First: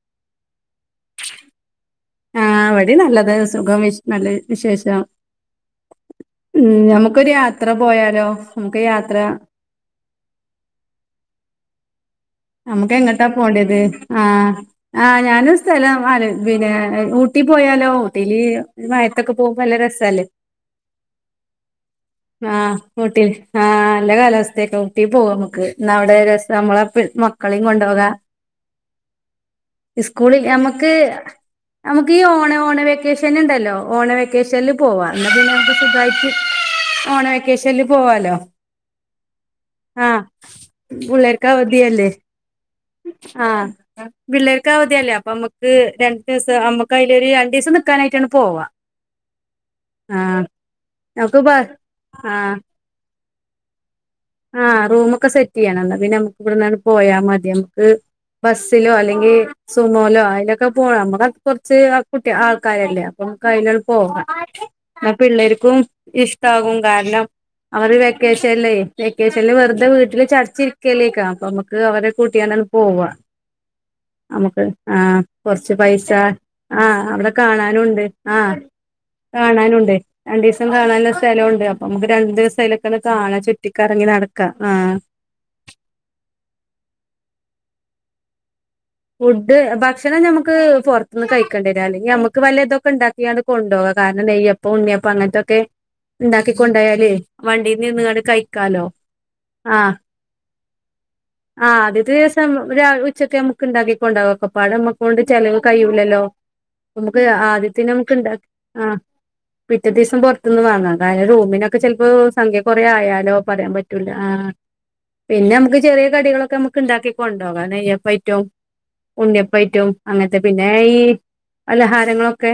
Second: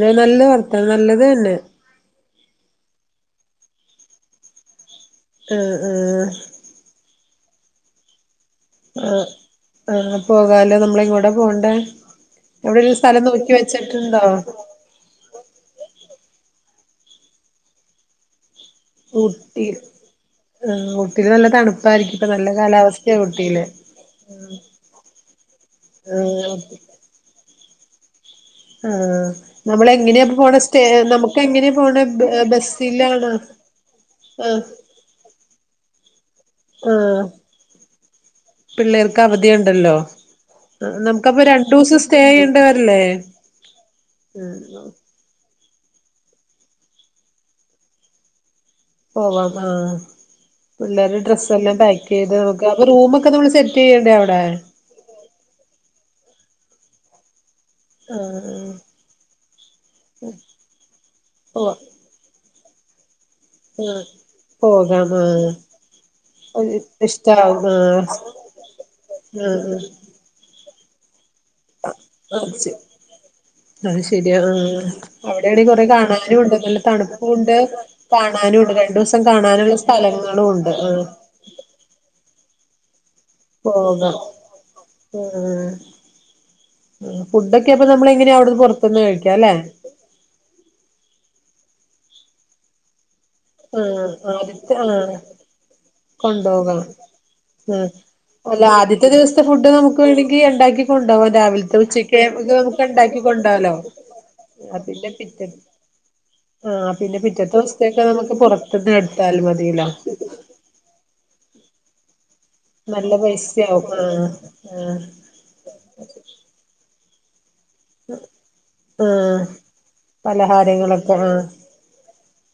ടെ നല്ല വർത്താനം നല്ലത് തന്നെ ആ ഇവിടെ നല്ലത് സുഖം വിശ് നല്ല വിശേഷം ഉം ഉം മ് നമുക്കൊരു യാത്ര പോയാലോ? നമുക്ക് യാത്ര ആഹ് ആഹ് പോകാലോ നമ്മൾ എങ്ങോട്ടാ പോകണ്ടേ നമുക്ക് എവിടെലും എങ്ങട്ടാ സ്ഥലം നോക്കി പോണ്ടിയത്? വെച്ച്ട്ട്ണ്ടോ ആഹ് ആഹ് ഞാൻ സ്ഥലം ആലോ പിന്നെ ഊട്ടി പോയാലോ ഊട്ടിയില് ഈ മഴത്തൊക്കെ പോവുമ്പോ ഊട്ടി നല്ല രസല്ലേ? ആഹ് ഊട്ടില് നല്ല തണുപ്പായിരിക്കും ഇപ്പൊ നല്ല ആഹ് കാലാവസ്ഥയാ ഊട്ടിൽ ഊട്ടിയില് ആഹ് നല്ല കാലാവസ്തേട്ടോ ഊട്ടി പോക നമ്മക്ക് ന്നാ അവിടെ രസം ആഹ് നമ്മളെ പി മക്കളിം കൊണ്ടോക ആഹ് നമ്മള് എങ്ങനെയാ ഇപ്പൊ ഇസ്കൂളി പോണെ സ്റ്റേ നമുക്ക്, നമുക്ക് എങ്ങനെയാ പോണെ നമുക്ക് ഈ ഓണ ബസ്സിലാണോ ഓണവെക്കേഷന്ണ്ടല്ലോ ഓണ ആഹ് വെക്കേഷൻൽ പോവാ എന്നാ പിന്നെ നമക്ക് സുഖായിട്ട് ഓണ ആഹ് വെക്കേഷനിൽ പോവാലോ പിള്ളേർക്ക് അവധിയുണ്ടല്ലോ ആഹ് നമുക്കപ്പൊ പുള്ളേര്ക്ക് രണ്ടൂസം അവധിയല്ലേ സ്റ്റേ ചെയ്യേണ്ടി വരില്ലേ ആ പിള്ളേർക്ക് ഉം അവധിയല്ലേ അപ്പൊ ഒര് രണ്ടു ദിവസം അമ്മക്ക് അയിൽ ഒരു രണ്ടു ദിവസം നിക്കാനായിട്ടാണ് പോവാ പോവാം ആഹ് പിള്ളേര് നമുക്ക് ബ ഡ്രസ്സെല്ലാം പാക്കെയ്ത് ആഹ് ഒക്കെ റൂമൊക്കെ നമ്മൾ സെറ്റ് ചെയ്യണ്ടേ അവിടെ ആഹ് റൂമൊക്കെ സെറ്റ് ചെയ്യണം എന്നാൽ പിന്നെ നമുക്ക് ഇവിടുന്നങ്ങ് പോയാ മതിയെന്ന് ഗ് ആഹ് ബസ്സിലോ അല്ലെങ്കിൽ സുമോയിലോ അതിലൊക്കെ പോവാം നമുക്കത് പോവാ കുറച്ച് കുട്ടി ആൾക്കാരല്ലേ [unintelligible] ആഹ് പോകാം ആ പോകാം ആഹ് പിള്ളേർക്കും ഇഷ്ടമാകും കാരണം ഇഷ്ടാവും അവര് ആഹ് വ്യക് ക്കേശല്ലേ വെക്കേഷൻല് ആഹ് വെറുതെ വീട്ടില് ചടച്ചിരിക്കലേക്കാ അപ്പൊമ്മക്ക് അവരെ കൂട്ടി ആഹ് അത് അങ്ങനെ ശെ പോവാ. അത് ശരിയാ നമുക്ക് ആഹ് ആ അവിടെയാണെ കൊറച്ച് കൊറെ പൈസ കാണാനും ഉണ്ട് നല്ല ആ അവിടെ തണുപ്പുണ്ട് കാണാനുണ്ട്. ആഹ് കാണാനും ഉണ്ട് രണ്ടു ദിവസം കാണാനുള്ള കാണാനുണ്ട് സ്ഥലങ്ങളും രണ്ടിസം ഉണ്ട് ആഹ് കാണാല്ലെ സ് സ്ഥലമുണ്ട് അപ്പൊ നമുക്ക് രണ്ടു ദിവസലൊക്കെന്ന് കാണുകയും ചുറ്റിക്കറങ്ങി നടക്കാം ആ ഉം ഉം ഫുഡൊക്കെ അപ്പൊ നമ്മൾ എങ്ങനെയാ അവിടുന്ന് പുറത്ത് ഫുഡ് ഭക്ഷണം നമുക്ക് പുറത്തുനിന്ന് കഴിക്കേണ്ടി വരാല് നമുക്ക് വല്ലതൊക്കെ ഉണ്ടാക്കിയാണ് കൊണ്ടുപോക ആഹ് കാരണം നെയ്യപ്പം ആദ്യത്തെ ഉണ്ണിയപ്പം ആഹ് അങ്ങനത്തൊക്കെ കൊണ്ടോകണം ണ്ടാക്കിക്കൊണ്ടോയാല് ഉം വണ്ടിനിന്ന്ങ്ങണ്ട് അല്ല കഴിക്കാലോ ആദ്യത്തെ ദിവസത്തെ ഫുഡ് ആ. നമുക്ക് വേണെങ്കി ഉണ്ടാക്കി കൊണ്ടോവാം ആ രാവിലത്തെ ആദ്യത്തെ ഉച്ചക്ക് ദിവസം ഇത് നമുക്ക് രാ ഉണ്ടാക്കി ഉച്ചക്ക് നമുക്ക് ക്ക് കൊണ്ടോവാലോ ഇണ്ടാക്കി കൊണ്ടോക ഒക്കപ്പാടെ ആ പിന്നെ നമ്മകൊണ്ട് പിറ്റേ ചെലവ് കഴിയൂല്ലല്ലോ. ആ പിന്നെ നമുക്ക് പിറ്റത്തെ ആദ്യത്തിന് ദിവസത്തേക്ക് നമുക്ക് ഇണ്ടാക്കി ആ പുറത്തുന്ന് എടുത്താൽ മതിയല്ലോ പിറ്റേ ദിവസം പുറത്തുന്ന് വാങ്ങാം കാരണം റൂമിനൊക്കെ ചിലപ്പോ സംഖ്യ കൊറെ നല്ല ആയാലോ പറയാൻ പൈസയാവും ആ പറ്റൂല്ല ആഹ് ആ പിന്നെ അമ്മക്ക് ചെറ്യാ കടികളൊക്കെ നമുക്ക് ഇണ്ടാക്കി കൊണ്ടോകാം നെയ്യപ്പൈറ്റോം ആ ഉണ്ണിയപ്പം ആയിട്ടും അങ്ങനത്തെ പിന്നെ ഈ പലഹാരങ്ങളൊക്കെ ആ പലഹാരങ്ങളൊക്കെ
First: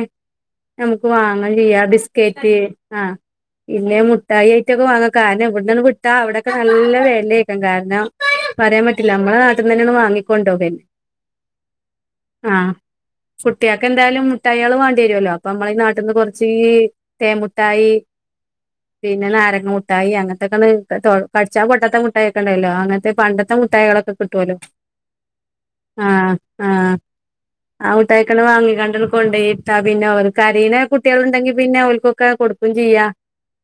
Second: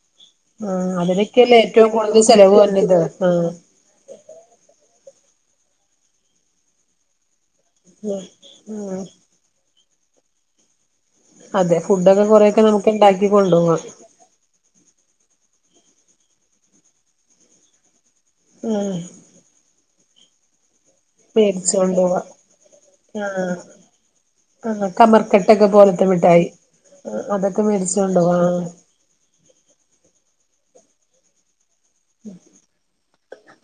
ആ നമുക്ക് വാങ്ങയും അതിനൊക്കെയല്ലേ ചെയ്യാം ഏറ്റവും ആ കൂടുതൽ ബിസ്കറ്റ് ചെലവ് വര്ണത് ആ ഇല്ലെ മുഠായി ഐറ്റൊക്കെ വാങ്ങാം കാരണം ഇവിടന്ന് വിട്ടാ അവിടൊക്കെ നല്ല വെലെ കാരണം പറയാൻ ഉം പറ്റില്ല നമ്മള നാട്ടിന്ന് തന്നെ ഒന്ന് വാങ്ങിക്കൊണ്ടുപോകുന്നേ അതെ ഫുഡൊക്കെ കുറെേയൊക്കെ നമുക്ക് ഇണ്ടാക്കി കൊണ്ടോവാ. മുട്ടയേള് വണ്ട്യേരല്ലോ അപ്പൊ നമ്മള ഈ നാട്ടിന്ന് കുറച്ച് തേമുട്ടായി ഉം പിന്നെ നാരങ്ങ മുട്ടായി അങ്ങത്തൊക്കെണ് കടിച്ചാ പൊട്ടാത്ത മേടിച്ചോണ്ടോവാ മുഠായിയൊക്കെ ഉണ്ടല്ലോ അങ്ങനത്തെ പണ്ടത്തെ മുഠായികളൊക്കെ കിട്ടുമല്ലോ കമർക്കട്ട് ആ ആ അതൊക്കെ അ മേടിച്ചോണ്ടോവാ മുഠായിക്കട ആഹ് വാങ്ങിക്കണ്ടാല് കൊണ്ടെയി ആ പിന്നെ ഒര് കരീണെ കുട്ട്യാൾ ഇണ്ടെങ്കി പിന്നെ ഓൽ പ്പൊക്കെ കൊടുക്കും ചെയ്യാ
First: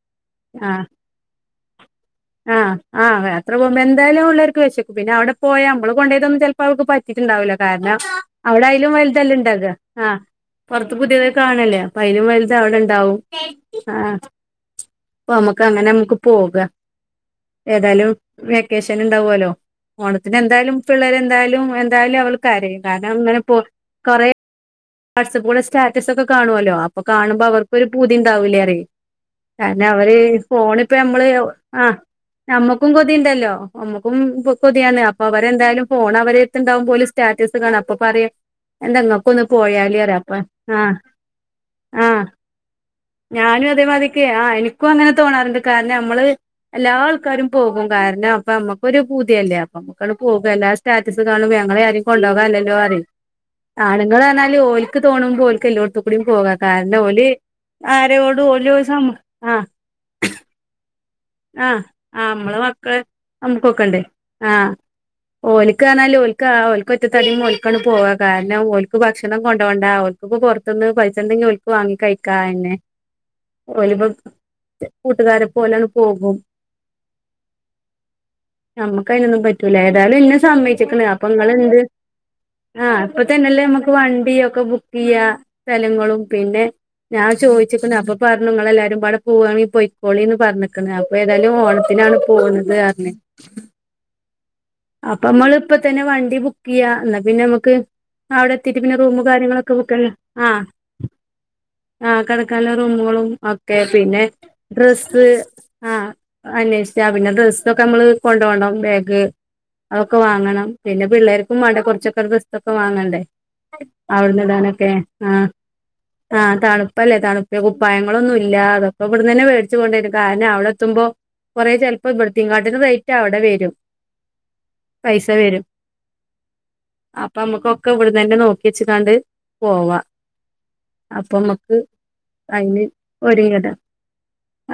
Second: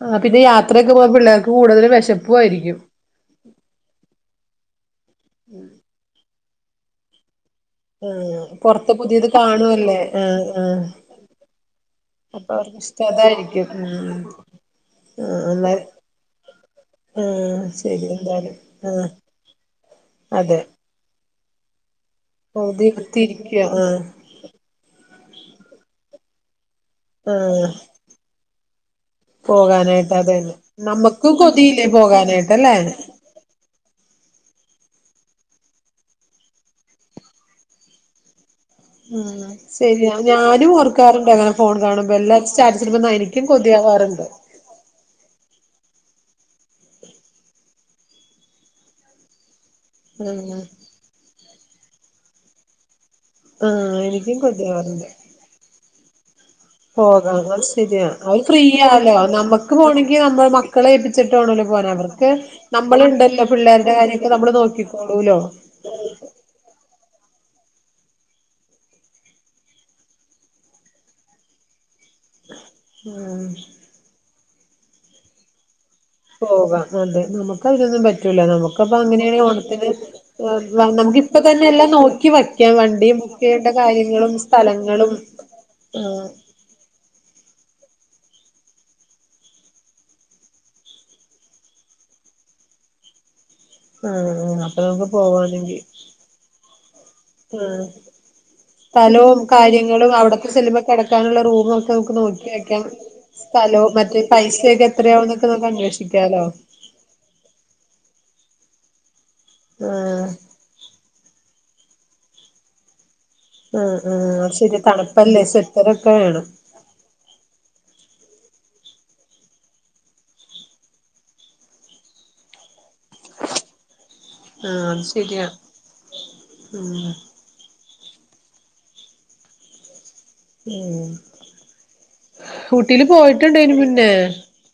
ആഹ് പിന്നെ ആഹ് യാത്രയൊക്കെ പോയ പിള്ളേർക്ക് കൂടുതല് ആഹ് വെശപ്പുവായിരിക്കും ആ യാത്ര പോമ്പം എന്തായാലും ഉള്ളവർക്ക് വിശക്കും പിന്നെ അവിടെ പോയാ നമ്മള് കൊണ്ട്പോയതൊന്നും ചെലപ്പോ അവർക്ക് പറ്റ് കിറ്റ്ണ്ടാവൂല കാരണം ആഹ് അവടെഅയിലും പൊറത്ത് പുതിയത് വലുതല്ലേ ഇണ്ടാക കാണുവല്ലേ ആഹ് ആഹ് പൊർത്ത് പുതേത് കാണല്ലേ അപ്പ അയിനും അപ്പൊ വലുത് അവിടെ അവർക്ക് ഇഷ്ടം ഇണ്ടാവും അതായിരിക്കും ആ ഉം അപ്പൊ ആഹ് നമുക്ക് എന്നാ അങ്ങനെ നമുക്ക് പോകാം ആഹ് ശരി ഏതായാലും എന്തായാലും വെക്കേഷൻ ആഹ് ഉണ്ടാവുമല്ലോ ഓണത്തിന് അതെ എന്തായാലും പിള്ളരെന്തായാലും എന്തായാലും അവൾ കരയും കാരണം ഇങ്ങനെ പ്പൊ കൊതിയുടുത്തിരിക്കുവാ ആഹ് കൊറേ വാട്സപ്പിലൂടെ സ്റ്റാറ്റസ് ഒക്കെ കാണുവല്ലോ അപ്പൊ കാണുമ്പോ ആഹ് അവർക്കൊ ഒരു പൂതി ഉണ്ടാവൂലേറെ കാരണം പോകാനായിട്ട് അവര് അതന്നെ ഫോണിപ്പൊ ഞമ്മള് നമ്മക്കും കൊതിയില്ലേ ആഹ് പോകാനായിട്ടല്ലേ ഞമ്മക്കും കൊതീണ്ടല്ലോ നമുക്കും കൊതിയാണ് അപ്പൊ അവരെന്തായാലും ഫോൺ അവരടുത്തുണ്ടാവുമ്പോല് സ്റ്റാറ്റസ് കാണാം അപ്പൊ പറയും എന്താ ഉം നോക്കുന്നോ? ശരിയാ ഞാനും ഓർക്കാറുണ്ട് അങ്ങനെ ഫോൺ കാണുമ്പോ ആഹ് എല്ലാരും സ്റ്റാറ്റസിടുമ്പോ എനിക്കും ഞാനും അതേമാതിക്ക് കൊതിയാവാറുണ്ട് ആ എനിക്കും അങ്ങനെ തോണാറ്ണ്ട് കാരണം അമ്മള് എല്ലാ ആൾക്കാരും പോകും കാരണം അപ്പൊ അമ്മക്കൊരു പൂതിയല്ലേ പ്പൊ മ്മക്കാണ്ട് പോക ആഹ് എല്ലാ സ്റ്റാറ്റസ് കാണും ഞങ്ങളെ ആരും കൊണ്ടോകാല്ലല്ലോ അറിം മ് എനി എന്നാല് ഓൽക്ക് തോന്നുമ്പോ ഓൽക്ക് എല്ലോടത്തു കൂടി പോകാം കാരണം ഓല് പോകാം അത് ശരിയാ അവര് ആരോടും ഓല് സമ്മ ഫ്രീയാല്ലേ ആ നമുക്ക് പോകണമെങ്കിൽ നമ്മൾ മ മക്കളെ ഏപ്പിച്ചിട്ടാണല്ലോ ആ പോകാൻ ആ അവർക്ക് നമ്മളെ മക്കള് നമ്മള്ണ്ടല്ലോ പിള്ളേരുടെ നമുക്കൊക്കെണ്ട് കാര്യൊക്കെ നമ്മള് നോക്കിക്കോളൂല്ലോ. ക്കാണേലും ഓൽക്ക് ആ ഓൽക്ക് ഒറ്റത്തടി മോൽക്കാണ് പോവാ കാരണം ഓൽക്ക് ഭക്ഷണം കൊണ്ടോണ്ട. ഓൽ ഇപ്പൊ പൊർത്ത്ന്ന് പൈസണ്ടങ്കിൽ ഓൽക്ക് വാങ്ങിക്കഴി കായന്നെ ഉം ഓൽപ്പം തെ കൂട്ടുകാരെപ്പൊ ഓലാണ് പോ പോകാം അതെ നമുക്ക് അതിനൊന്നും പറ്റൂല നമുക്കപ്പ നമ്മക്ക് അങ്ങനെയാണേ അയിനൊന്നും പറ്റൂല ഓണത്തിന് ഏതായാലും ഇന്നെ സമ്മയിച്ചിക്ക്ണ് അപ്പൊ നമുക്കിപ്പ തന്നെ ഇങ്ങളെന്ത് എല്ലാം നോക്കി വയ്ക്കാം ആഹ് വണ്ടിയും ഇപ്പൊ ബുക്ക് തന്നെല്ലേ ചെയ്യേണ്ട നമ്മക്ക് വണ്ടി കാര്യങ്ങളും ഒക്കെ ബുക്ക് സ്ഥലങ്ങളും. ചെയ്യാ സ്ഥലങ്ങളും ആഹ് പിന്നെ ഞാൻ ചോദിച്ചിപ്പോ ഞാനപ്പൊ പറഞ്ഞ നിങ്ങളെ എല്ലാരുകൂടെ പോവാങ്കി പൊയിക്കോളിന്ന് പറഞ്ഞ് [inaudible] അപ്പൊ ഏതായാലും ഓണത്തിനാണ് പോകുന്നത് പറഞ്ഞേ ആഹ് നമുക്ക് അപ്പൊ നമ്മൾ പോവാണെങ്കി ഇപ്പതന്നെ വണ്ടി ബുക്ക് ചെയ്യാ എന്നാ പിന്നെ നമ്മക്ക് ആഹ് അവിടെ എത്തീട്ട് പിന്നെ റൂമ് സ്ഥലവും കാര്യങ്ങളൊക്കെ ബുക്കല്ല കാര്യങ്ങളും അവിടത്തെ ആഹ് ചെല്ലുമ്പോ കിടക്കാനുള്ള റൂമും ഒക്കെ നമുക്ക് ആഹ് നോക്കി കിടക്കാല വെക്കാം റൂമുകളും ഓക്കെ സ്ഥലവും മറ്റേ പിന്നെ പൈസയൊക്കെ ഡ്രസ്സ് എത്രയാവുന്നൊക്കെ നമുക്ക് ആ അന്വേഷിക്കാലോ അന്വേഷി റ്റാ പിന്നെ ഡ്രസ്സൊക്കെ നമ്മള് കൊണ്ടോണ്ണം ബാഗ് അതൊക്കെ ആഹ് വാങ്ങണം പിന്നെ പിള്ളേർക്കും അവിടെ കുറച്ചൊക്കെ ഒരു ദസ്തൊക്കെ വാങ്ങണ്ടേ ആഹ് ആഹ് അത് ശരിയാ അവ്ട്ന്ന്ടാനൊക്കെ ആ തണുപ്പല്ലേ സ്വെറ്ററൊക്കെ ആ വേണം തണുപ്പല്ലേ തണുപ്പ് കുപ്പായങ്ങളൊന്നും ഇല്ലാത് അതൊക്കെ ഇവിടുന്നന്നെ മേടിച്ച് കൊണ്ടുപോം കാരണം അവിടെ എത്തുമ്പോ കൊറേ ചെലപ്പം ഇവിടത്തിങ്ങാട്ടീലും റൈറ്റ് അവിടെ വരും. ആഹ് അത് പൈസ ശരിയാ വരും ഉം അ അപ്പ നമ്മുക്കൊക്കെ ഇവട്ന്നനെ നോക്കി വച്ച് കാണ്ട് പോവാ. ഉം അപ്പം നമുക്ക് ഫൈനിൽ ഊട്ടില് പോയിട്ടുണ്ട് ഒരുങ്ങിയതാ. അയിന് മുന്നേ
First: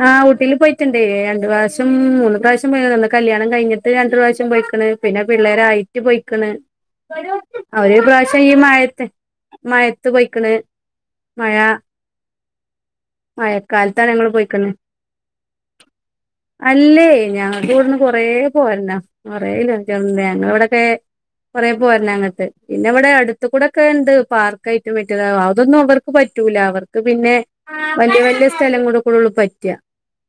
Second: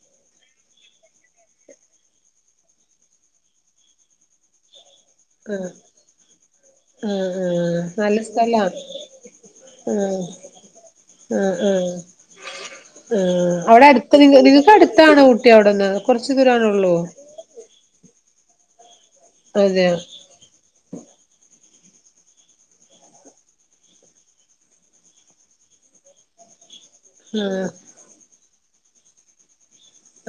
ആഹ് ഊട്ടീൽ പോയിട്ട്ണ്ടേ രണ്ട് പ്രാവശ്യം മൂന്ന് പ്രാവശ്യം പോയതാ ഒന്ന് കല്യാണം കഴിഞ്ഞിട്ട് രണ്ട് പ്രാവശ്യം ചും പോയിക്ക്ണ് പിന്നെ ആഹ് പിള്ളേരായിട്ട് പൊയിക്ക്ണ് ആഹ് ആഹ് അവര് നല്ല പ്രാവശ്യം ഈ സ്ഥലാ മഴത്തെ മയത്ത് ആഹ് പൊയ്ക്ക്ണ്. ആഹ് ആഹ് ആഹ് അവിടെ മഴക്കാലത്താണ് അടുത്ത ഞങ്ങള് നിന്ന് പോയിക്കണ് നിങ്ങൾക്ക് അടുത്താണോ ഊട്ടി അവിടെന്ന് കൊറച്ചു ദൂരണള്ളൂ കൊറെ പോരണം കൊറേ [unintelligible] ഞങ്ങള ഇവിടൊക്കെ കൊറേ പോര്ന്നം അങ്ങട്ട് പിന്നെ ഇവിടെ അടുത്തുകൂടെ ഒക്കെ ഇണ്ട് പാർക്കായിട്ടും മറ്റും അതൊന്നും അവർ പറ്റൂല അവർക്ക് പിന്നെ ആഹ് വലിയ വലിയ സ്ഥലം കൂടെ കൂടെള്ള പറ്റ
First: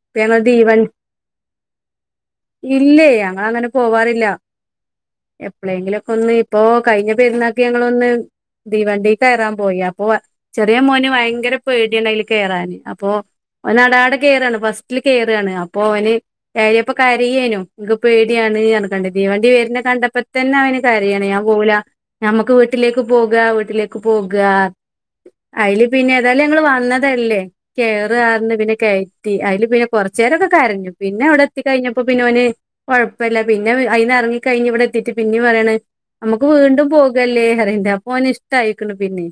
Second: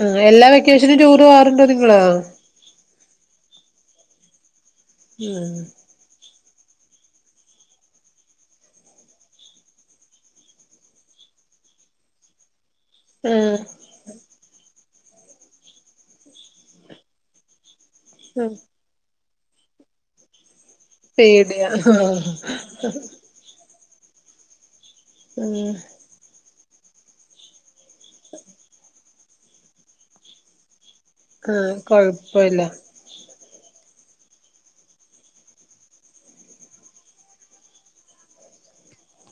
ആ എല്ലാ വെക്കേഷനും ടൂറ് പോകാറുണ്ടോ നിങ്ങള് ഇല്ലേ ഞങ്ങൾ അങ്ങനെ പോവാറില്ല എപ്പളേങ്കിലും ഒക്കെ ഒന്ന് ഇപ്പൊ കഴിഞ്ഞ പെരുന്നാക്കി ഞങ്ങളൊന്ന് തീവണ്ടി കയറാൻ പോയി. അപ്പൊ ചെറിയ മോന് ഭയങ്കര പേടിയണയില് കേറാൻ. അ അപ്പൊ ഓന ആ ടാഹ് ട്ഹ് കേറാണ് ഫസ്റ്റിൽ കേറാണ് അപ്പോ ഓന് കയറിയപ്പോ കരയേനു ഇൻക്ക് പേടിയാണ് അറ കണ്ട് തീവണ്ടി വെര്നെ കണ്ടപ്പത്തന്നെ അവന് കരയാണ് ഞാൻ പേടിയാ പോവുല ആ ഞമ്മക്ക് വീട്ടിലേക്ക് പോ കാ വീട്ടിലേക്ക് പോകാ ആ അയില് പിന്നെ ഏതായാലും ഞങ്ങള് വന്നതല്ലേ കേറാറഞ്ഞ് പിന്നെ കെയറ്റി അയില് പിന്നെ കൊറച്ചേരൊക്കെ കരഞ്ഞു പിന്നെ അവിടെ ആ എത്തി കഴിഞ്ഞപ്പോ പിന്നെ ഓന് കൊഴപ്പല്ല കുഴപ്പല്ല പിന്നെ അയിനെറങ്ങി കഴിഞ്ഞ് ഇവിടെത്തിട്ട് പിന്നേ പറയാണ് നമുക്ക് വീണ്ടും പോകല്ലേ അറീണ്ട് അപോന് ഇഷ് ട്ടായിക്ന് പിന്നിം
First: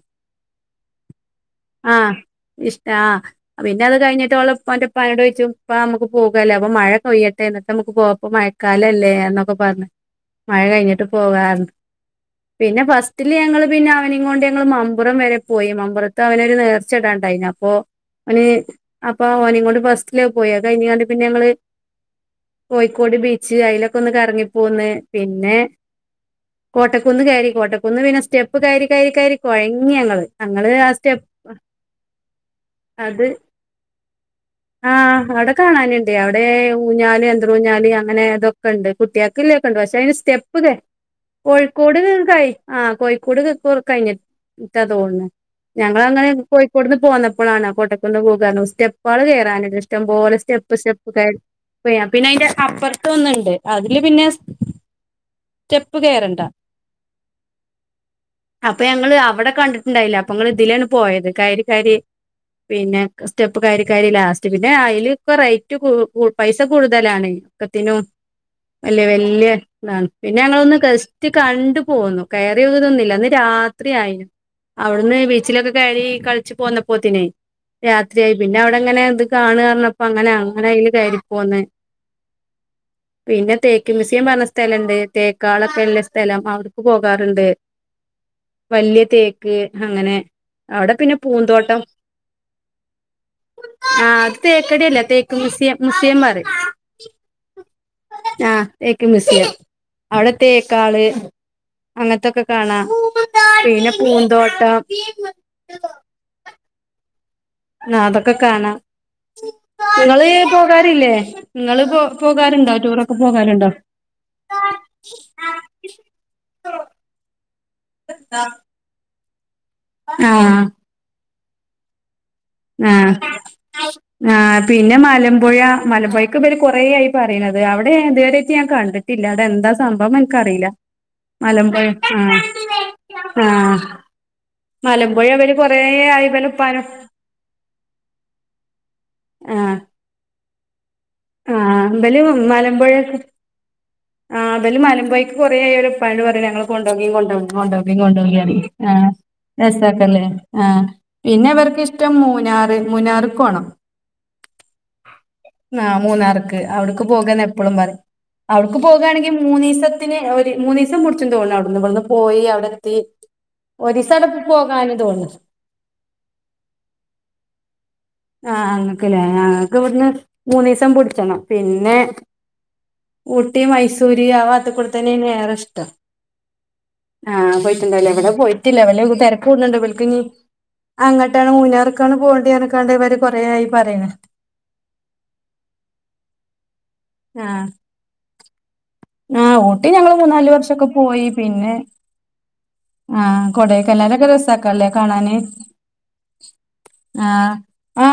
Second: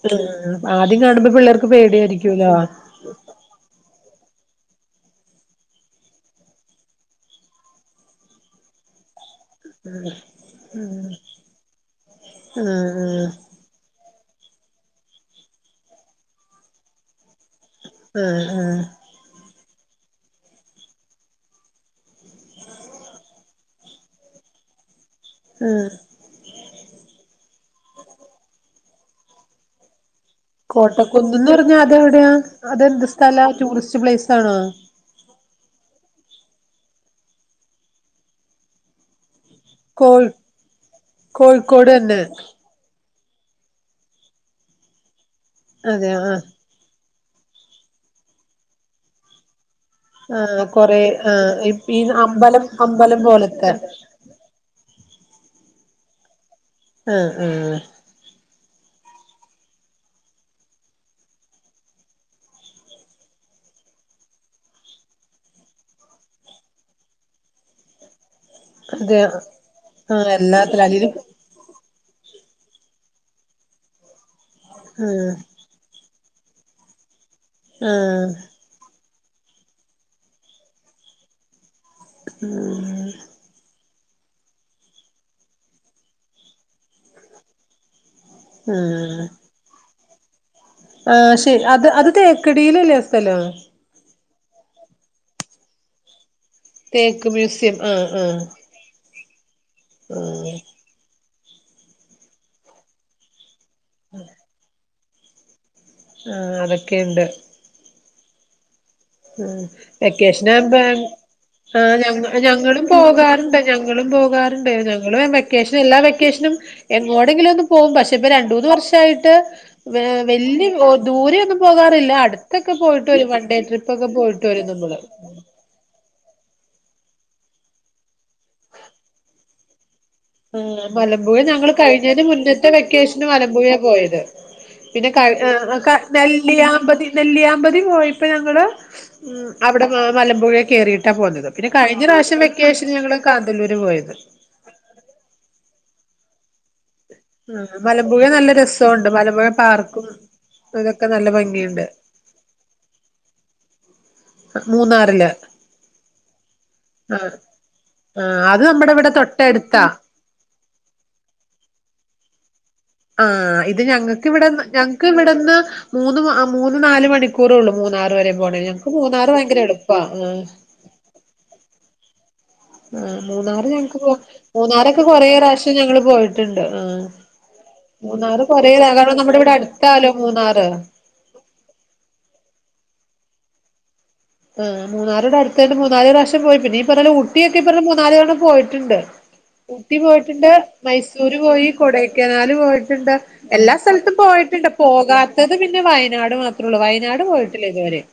ആഹ് ആദ്യം കാണുമ്പോ പിള്ളേർക്ക് ആഹ് പേടിയായിരിക്കുല്ലോ? ഇഷ്ട ആഹ് പിന്നെ അതുകഴിഞ്ഞിട്ട് ഓള് ഉപ്പാന്റെന്റുപ്പാനോട് ചോയിച്ചു ഉപ്പാ അമ്മക്ക് പോകാല്ലേ അപ്പ മഴകൊയ്യട്ടെ എന്നിട്ട് അമ്മക്ക് പോ ഇപ്പ മഴക്കാലല്ലേ അത പ്പപർഞ്ഞ് മഴ കഴിഞ്ഞിട്ട് പോകാർഞ് ആ പിന്നെ ഫസ്റ്റില് ഞങ്ങള് പിന്നെ. അവനിങ്ങൊണ്ട് ഞങ്ങള് മമ്പുറം വരെ പോയി മമ്പുറത്ത് അവനൊരു നേർച്ചടാണ്ടായിന് അപ്പോ ആ അവന് ആ അപ്പൊ ഓനേകൊണ്ട് ഫസ്റ്റില് പോയി അത് കഴിഞ്ഞ്കാണ്ട് പിന്നെ ഞങ്ങള് [inaudible] ക്കോടി ബീച്ച് അയിലെക്കൊന്ന് കറങ്ങിപ്പോന്ന് പിന്നെ ആ കോട്ടക്കുന്ന് കയറി കോട്ടക്കുന്ന് പിന്നെ സ്റ്റെപ്പ് കയറി കയറി കയറി കുഴഞ്ഞ് ഞങ്ങള് ഞങ്ങള് ആ സ്റ്റെപ്പ് കോട്ടക്കുന്ന്ന്ന് പറഞ്ഞ അതെ വിടെയാ അതെന്ത് സ്ഥല ടൂറിസ്റ്റ് പ്ലേസ് ആണോ ആ അവടെ കാണാനുണ്ട് അവടേ ഊഞ്ഞാല് യന്ത്ര ഊഞ്ഞാല് അങ്ങനെ അതൊ ണ്ട് കുട്ടിയേക് ഇല്ലതൊക്കണ്ട് പക്ഷെ അയ്ന് കോഴി സ്റ്റെപ്പ് കോഴിക്കോട് കൈ ആഹ് കോഴിക്കോട് [unintelligible] കഴിഞ്ഞിട്ടാ തോൺണ് അതെ ആ ഞങ്ങളങ്ങനെ പോയി കോട്ന്ന് പോന്നപ്പളാണ് കോട്ടക്കുന്ന് പോകാറഞ്ഞു സ്റ്റെപ്പാള് കേറാനിതിഷ് ഇഷ്ടംപോലെ ആ സ്റ്റെപ്പ് കൊറെ സ്റ്റെപ്പ് ക ആ ഈ പിന്നെ അയിന്റെ അമ്പലം അമ്പലം അപ്പറത്തൊന്നുണ്ട് പോലത്തെ അതില് പിന്നെ സ്റ്റെപ്പ് കയറണ്ട ആഹ് ആഹ് അപ്പൊ ഞങ്ങള് അവിടെ കണ്ടിട്ടുണ്ടായില്ല അപ്പൊങ്ങൾ ഇതിലാണ് പോയത് കയരി കയരി പിന്നെ സ്റ്റെപ്പ് കൈരി കൈരി ലാസ്റ്റ് പിന്നെ അയില് റേറ്റ് പൈസ കൂടുതലാണ് ഒക്കത്തിനും വല്ല്യ അതെ വല്ല്യ ഇതാണ് ആ പിന്നെ ഞങ്ങളൊന്ന് എല്ലാത്തിലും അല്ലേലും ഗെസ്റ്റ് കണ്ടു പോന്നു കയറിയതൊന്നില്ല അന്ന് രാത്രി ആയിനു അവിടുന്ന് ആഹ് ബീച്ചിലൊക്കെ കേറി കളിച്ച് പോന്നപ്പോത്തിനെ ആഹ് രാത്രിയായി പിന്നെ പിന്നെ അവടങ്ങനെ ഇത് കാണർഞ്ഞപ്പോ അങ്ങനെ അങ്ങനെ അയില് കേറിപ്പോന്ന് [inaudible] പിന്നെ തേക്ക് മ്യൂസിയം പറഞ്ഞ സ്ഥലണ്ട് തേക്കാളക്കല്ല സ്ഥലം അവുട്ക്ക് പോകാറുണ്ട് വല്യ ആഹ് തേക്ക് അങ്ങനെ അവിടെ പിന്നെ ആ ശെരി പൂന്തോട്ടം അത് അത് തേക്കടിയിലല്ലേ ആ സ്ഥലം ആഹ് അത് തേക്കടി അല്ല തേക്ക് മുസിയ മുസിയം പറീം തേക്ക് മ്യൂസിയം ആഹ് ആഹ് ആ തേക്ക് മ്യൂസിയം അവടെ ആഹ് തേക്കാള് അങ്ങനൊത്തൊക്കെ കാണാം പിന്നെ പൂന്തോട്ടം ആഹാ അതെക്കെയ്ണ്ട്. ആഹ് അതൊക്കെ കാണാം ആഹ് ഇങ്ങള് വെക്കേഷനാകുമ്പോ പോകാറില്ലേ ഇങ്ങള് ആഹ് പോ ഞങ്ങ പോകാറുണ്ടോ ഞങ്ങളും ടൂറൊക്കെ പോകാറുണ്ട് പോകാറുണ്ടോ [unintelligible] പോകാറുണ്ട് ഞങ്ങള് വെക്കേഷന് എല്ലാ വെക്കേഷനും എങ്ങോടെങ്കിലും ഒന്ന് പോകും പക്ഷെ ഇപ്പ രണ്ട്മൂനുവർഷയിട്ട് ട്ട് വേ വെല്ല്യ ആഹ് ലോ ദൂരെ ഒന്നും പോകാറില്ല അടുത്തൊക്കെ പോയിട്ട് ഒരു വണ്ടേട്രി ആ പിന്നെ മല ലമ്പുഴ മലമ്പുഴക്ക് ഇവര് കൊറേ ആയി പറീണത് അവിടെഞാൻ ഇതേവെരായിറ്റ് ഞാൻ കണ്ടിട്ടില്ല അവിടെ എന്താ സംഭവം മ ആഹ് മലമ്പുഴ ഞങ്ങള് കഴിഞ്ഞിനേൻ്റെ മുന്നത്തെ വെക്കേഷന് ആ ആ മലമ്പുഴാ പോയത് പിന്നെ മലമ്പുഴ കയ് ഇവര് ആഹ് കൊറേ ക ആയി ഇവലെ ഉപ്പാനെ നെല്ലിയാമ്പതി നെല്ലിയാമ്പതി പോയപ്പോ ഞങ്ങള് ഉം ആ അവടെ മലമ്പുഴേ കേറി [unintelligible] പോന്നത് ആ പിന്നെ കഴിഞ്ഞ ഇവല് പ്രാവശ്യം വെക്കേഷന് ഞങ്ങള് കാന്തല്ലൂര് പോയത് ആഹ് ഇബല് മലമ്പൊയക്ക് കുറേ ആയി ഓലെ ഇപ്പനോട് പറീണു ഞങ്ങളെ കൊണ്ടോകിം കൊണ്ടോകിം ആ കൊണ്ടോകിം മലമ്പുഴ നല്ല കൊണ്ടോകിഅറിം ആഹ് രസമുണ്ട് മലമ്പുഴ പാർക്കും രസക്കല്ലേ ആഹ് അതൊക്കെ നല്ല പിന്നെ ഭംഗിയുണ്ട് ഇവർക്കിഷ്ടം മൂനാറ് മൂനാറ്ക്കോണം മൂന്നാറില് ആ മൂന്നാർക്ക് അവിടുക്ക് ആ പോകാന്ന് എപ്പളും പറയും ആ അത് അവിടെക്ക് നമ്മുടെ ഇവിടെ പോകാണെങ്കി തൊട്ടടുത്താ മൂന്നീസത്തിന് ഓൽക് ദേ മൂന്നീസം പുടിച്ചും തോന്നുണു അവിടുന്ന് ഇവിടുന്ന് പോയി അവടെ ര ആഹ് ഇത് ഞങ്ങക്ക് വിടന്ന് ഞങ്ങക്ക് തോന്നുന്നു ഇവിടന്ന്. മൂന്ന് മൂന്ന് നാല് മണിക്കൂറള്ളൂ മൂന്നാറ് വരെ ആഹ് പോണേന് ഞങ്ങക്ക് ഞങ്ങക്കല്ലേ മൂന്നാറ് ഭയങ്കര ഞങ്ങക്ക് എളുപ്പാ ഇവിടുന്ന് ആഹ് മൂന്നീസം പിടിച്ചണം പിന്നെ ആ ഊട്ടി മൂന്നാറ് ഞങ്ങക്ക് പോ മൈസൂര് ആ ഭാഗത്തുകൂടെ മൂന്നാറൊക്കെ തന്നെയാണ് കൊറേ ഏറെ റാശ്യം ഇഷ്ടം ഞങ്ങള് പോയിട്ടുണ്ട് ആഹാ ആ പോയിട്ടുണ്ടാവില്ല ഇവിടെ മൂന്നാറ് കൊറേ പോയിട്ടില്ല വല്ല കാരണം തിരക്ക് നമ്മടവടെ കൂടുന്നുണ്ട് ഇവൽക്ക് അടുത്താലോ ഇനി മൂന്നാറ്. അങ്ങട്ടാണ് മൂനാർക്കാണ് പോണ്ടേ അറഞ്ഞ്കാണ്ട് ഇവര് കൊറേ ആയി പറീണ് ആഹ് മൂന്നാർ ടടുത്തായോണ്ട് മൂന്നാല് പ്രാവശ്യം പോയി പിന്നെ ഈ പറിണ ആ ഉട്ടിയൊക്കെ പറഞ്ഞ മൂന്നാല് തവണ പോയിട്ടുണ്ട് ആ ഊട്ടി ഞങ്ങള് പോയിട്ടുണ്ട് മൂന്നാല് വർഷൊക്കെ മൈസൂര് പോയി പിന്നെ കൊടൈക്കനാല് പോയിട്ടുണ്ട് ആ എല്ലാ സ്ഥലത്തും കൊടൈക്കനാലൊക്കെ പോയി പിണ്ട രസാക്കല്ലേ കാണാന് പോകാത്തത് പിന്നെ വയനാട് മാത്രോള്ളൂ വയനാട് പോയിട്ടില്ല ഇതുവരേം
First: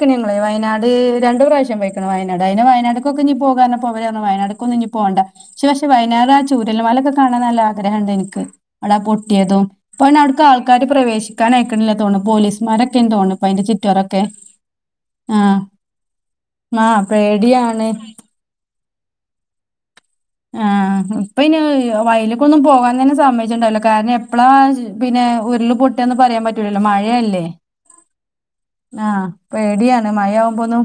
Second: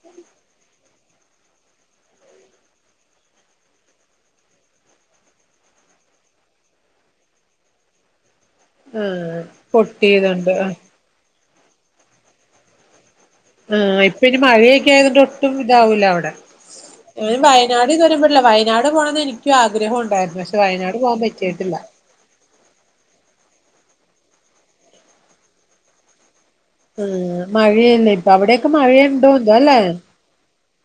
ങ്ങള് വയനാട് രണ്ട് പ്രാവശ്യം പെയ്ക്കുണു വയനാട് അയിന് വയനാട്ക്കിനി പോകാറഞ്ഞപോ വയനാട്ക്കൊന്ഞ്ഞി പോണ്ട ഇച്ച് പക്ഷെ വയനാടാ ചൂരൽമലൊക്കെ കാണാൻ നല്ല ആഗ്രഹംണ്ട് എനിക്ക് അവിടെ ആഹ് പൊട്ടിയേതും ഇപ്പാണ്ണേ അവിടുക്ക് പൊട്ടിയതുണ്ട് ആഹ് ആൾക്കാര് പ്രവേശിക്കാനയക്കണില്ല തോൺണ് പോലീസ്മാരൊക്കെ തോണു ആ ഇപ്പൊ ഇനി മഴയൊക്കെ ആയതോണ്ട് ഒട്ടും ആഹ് ഇതാവൂല അവടെ ആഹ് ഏ പേടിയാണ് വയനാട് ഇതുവരെ പോയിട്ടില്ല വയനാട് പോണന്ന് എനിക്കും ആഗ്രഹമൊണ്ടായിരുന്നു ആഹ് ഇപ്പയിന് വയില് ഇപ്പൊന്നും പോകാൻ തന്നെ സമ്മയ്ച്ച്ണ്ടാവൂല്ല കാരണം എപ്പളാ പിന്നെ ഉരുള്പൊട്ടാന്ന് പറയാൻ പറ്റൂ ഉം ന്ന് ആഹ് മഴയല്ലേ മഴയല്ലേ ഇപ്പൊ അവിടെയൊക്കെ ആഹ് മഴയുണ്ടോ എന്തോ അല്ലേ പേടിയാണ് മഴയാവുമ്പോ ഒന്നും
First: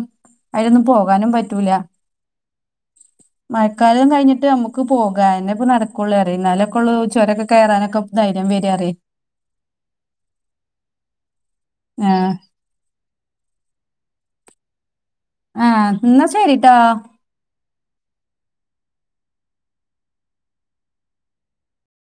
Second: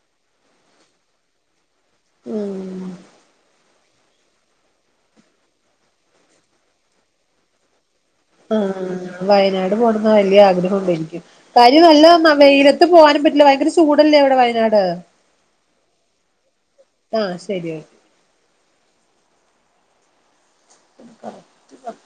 അയിലൊന്നും പോകാനും പറ്റൂല ഉം മഴക്കാലം കഴിഞ്ഞിട്ട് നമുക്ക് പോകാഅതെന്നെപ്പ നടക്കുള്ളൂ അറയ ന്നാലൊക്കെള്ളൂ ചുരൊക്കെ കയറാനൊക്കെ ധൈര്യം വരാ അറിയ ആഹ് വയനാട് പോണന്ന് വലിയ ആഗ്രഹുണ്ടനിക്ക് കാര്യം ആഹ് വല്യ വെയില ട്ട് പോവാനും പറ്റില്ല ഭയങ്കര ചൂടല്ലേ അവടെ വയനാട് ആഹ് എന്നാ ശരിട്ടാ ആഹ് ശരിയാണ് [unintelligible]